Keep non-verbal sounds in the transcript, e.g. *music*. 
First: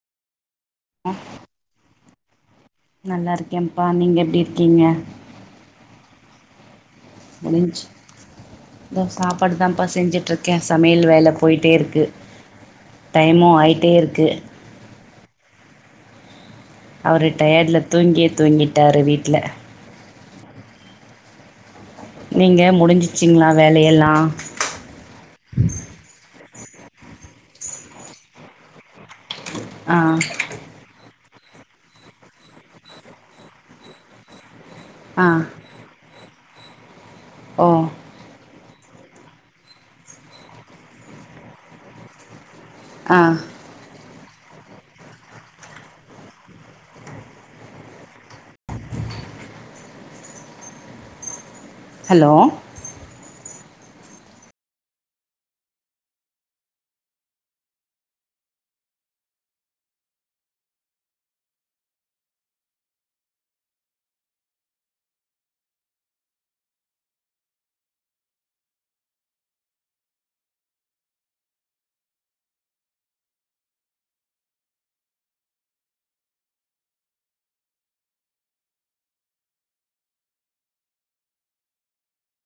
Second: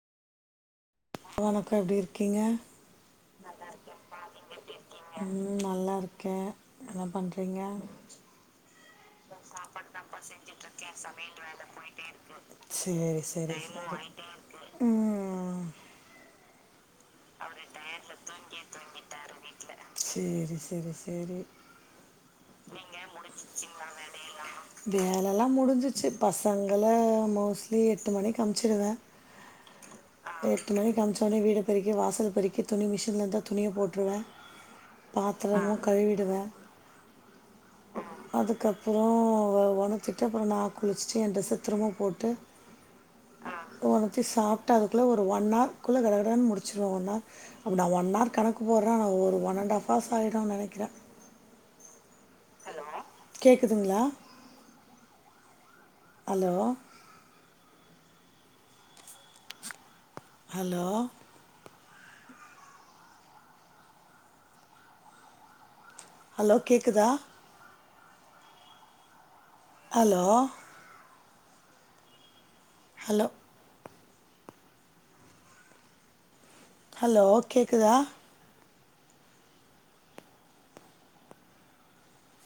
அ வணக்கம் எப்டி இருக்கீங்க நல்லாருக்கேன்ப்பா நீங்க எப்டியிருக்கீங்க ம் நல்லா இருக்கே என்ன பண்றீங்க *inaudible* இதோ சாப்பாடு தான்ப்ப செஞ்சிட்ருக்கே சமையல் வேல போயிட்டே இருக்கு சேரி டைமு சேரி சேரி ஆயிட்டே இரு க்கு ம் அவரு டயட்ல தூங்கியே தூங்கிட்டாரு வீட்ல சேரி செரி சேரி நீங்க முடிஞ்சிச்சீங்ளா வேலயெல்லா வேலைலா முடிஞ்சிச்சு பசங்கள மோஸ்லி எட்டு மணிக்கு அம்ச்சுடுவே ஆ எட்டு மணிக்கு அம்ச்சோனே வீடு பெரிக்கி வாசல பெரிக்கி துணி மிஷின்லருந்தா துணிய போட்ருவே ஆ பாத்தரலா கழுவிடுவே ஓ அதுக்கப்றோ வ ஒணத்திட்டு அப்றோ நா குளிச்சிட்டு எ ட்ரெஸ்ஸ திரும்ப போட்டு அ அத ஒணத்தி சாப்ட்டு அதுக்குள்ள ஒரு ஒன் ஆர்க்குள்ள கடகடன் முடி ச்சுருவே ஒன்ஹார் அப்ப நா ஒன் ஆர் கணக்கு போட்றே ஆனா ஒரு ஒன் அண்ட் ஆஃப் ஹார்ஸ் ஆயிடு நெனைக்றே ஹலோ கேக்குதுங்ளா அலோ ஹலோ ஹலோ கேக்குதா ஹலோ ஹலோ ஹலோ கேக்குதா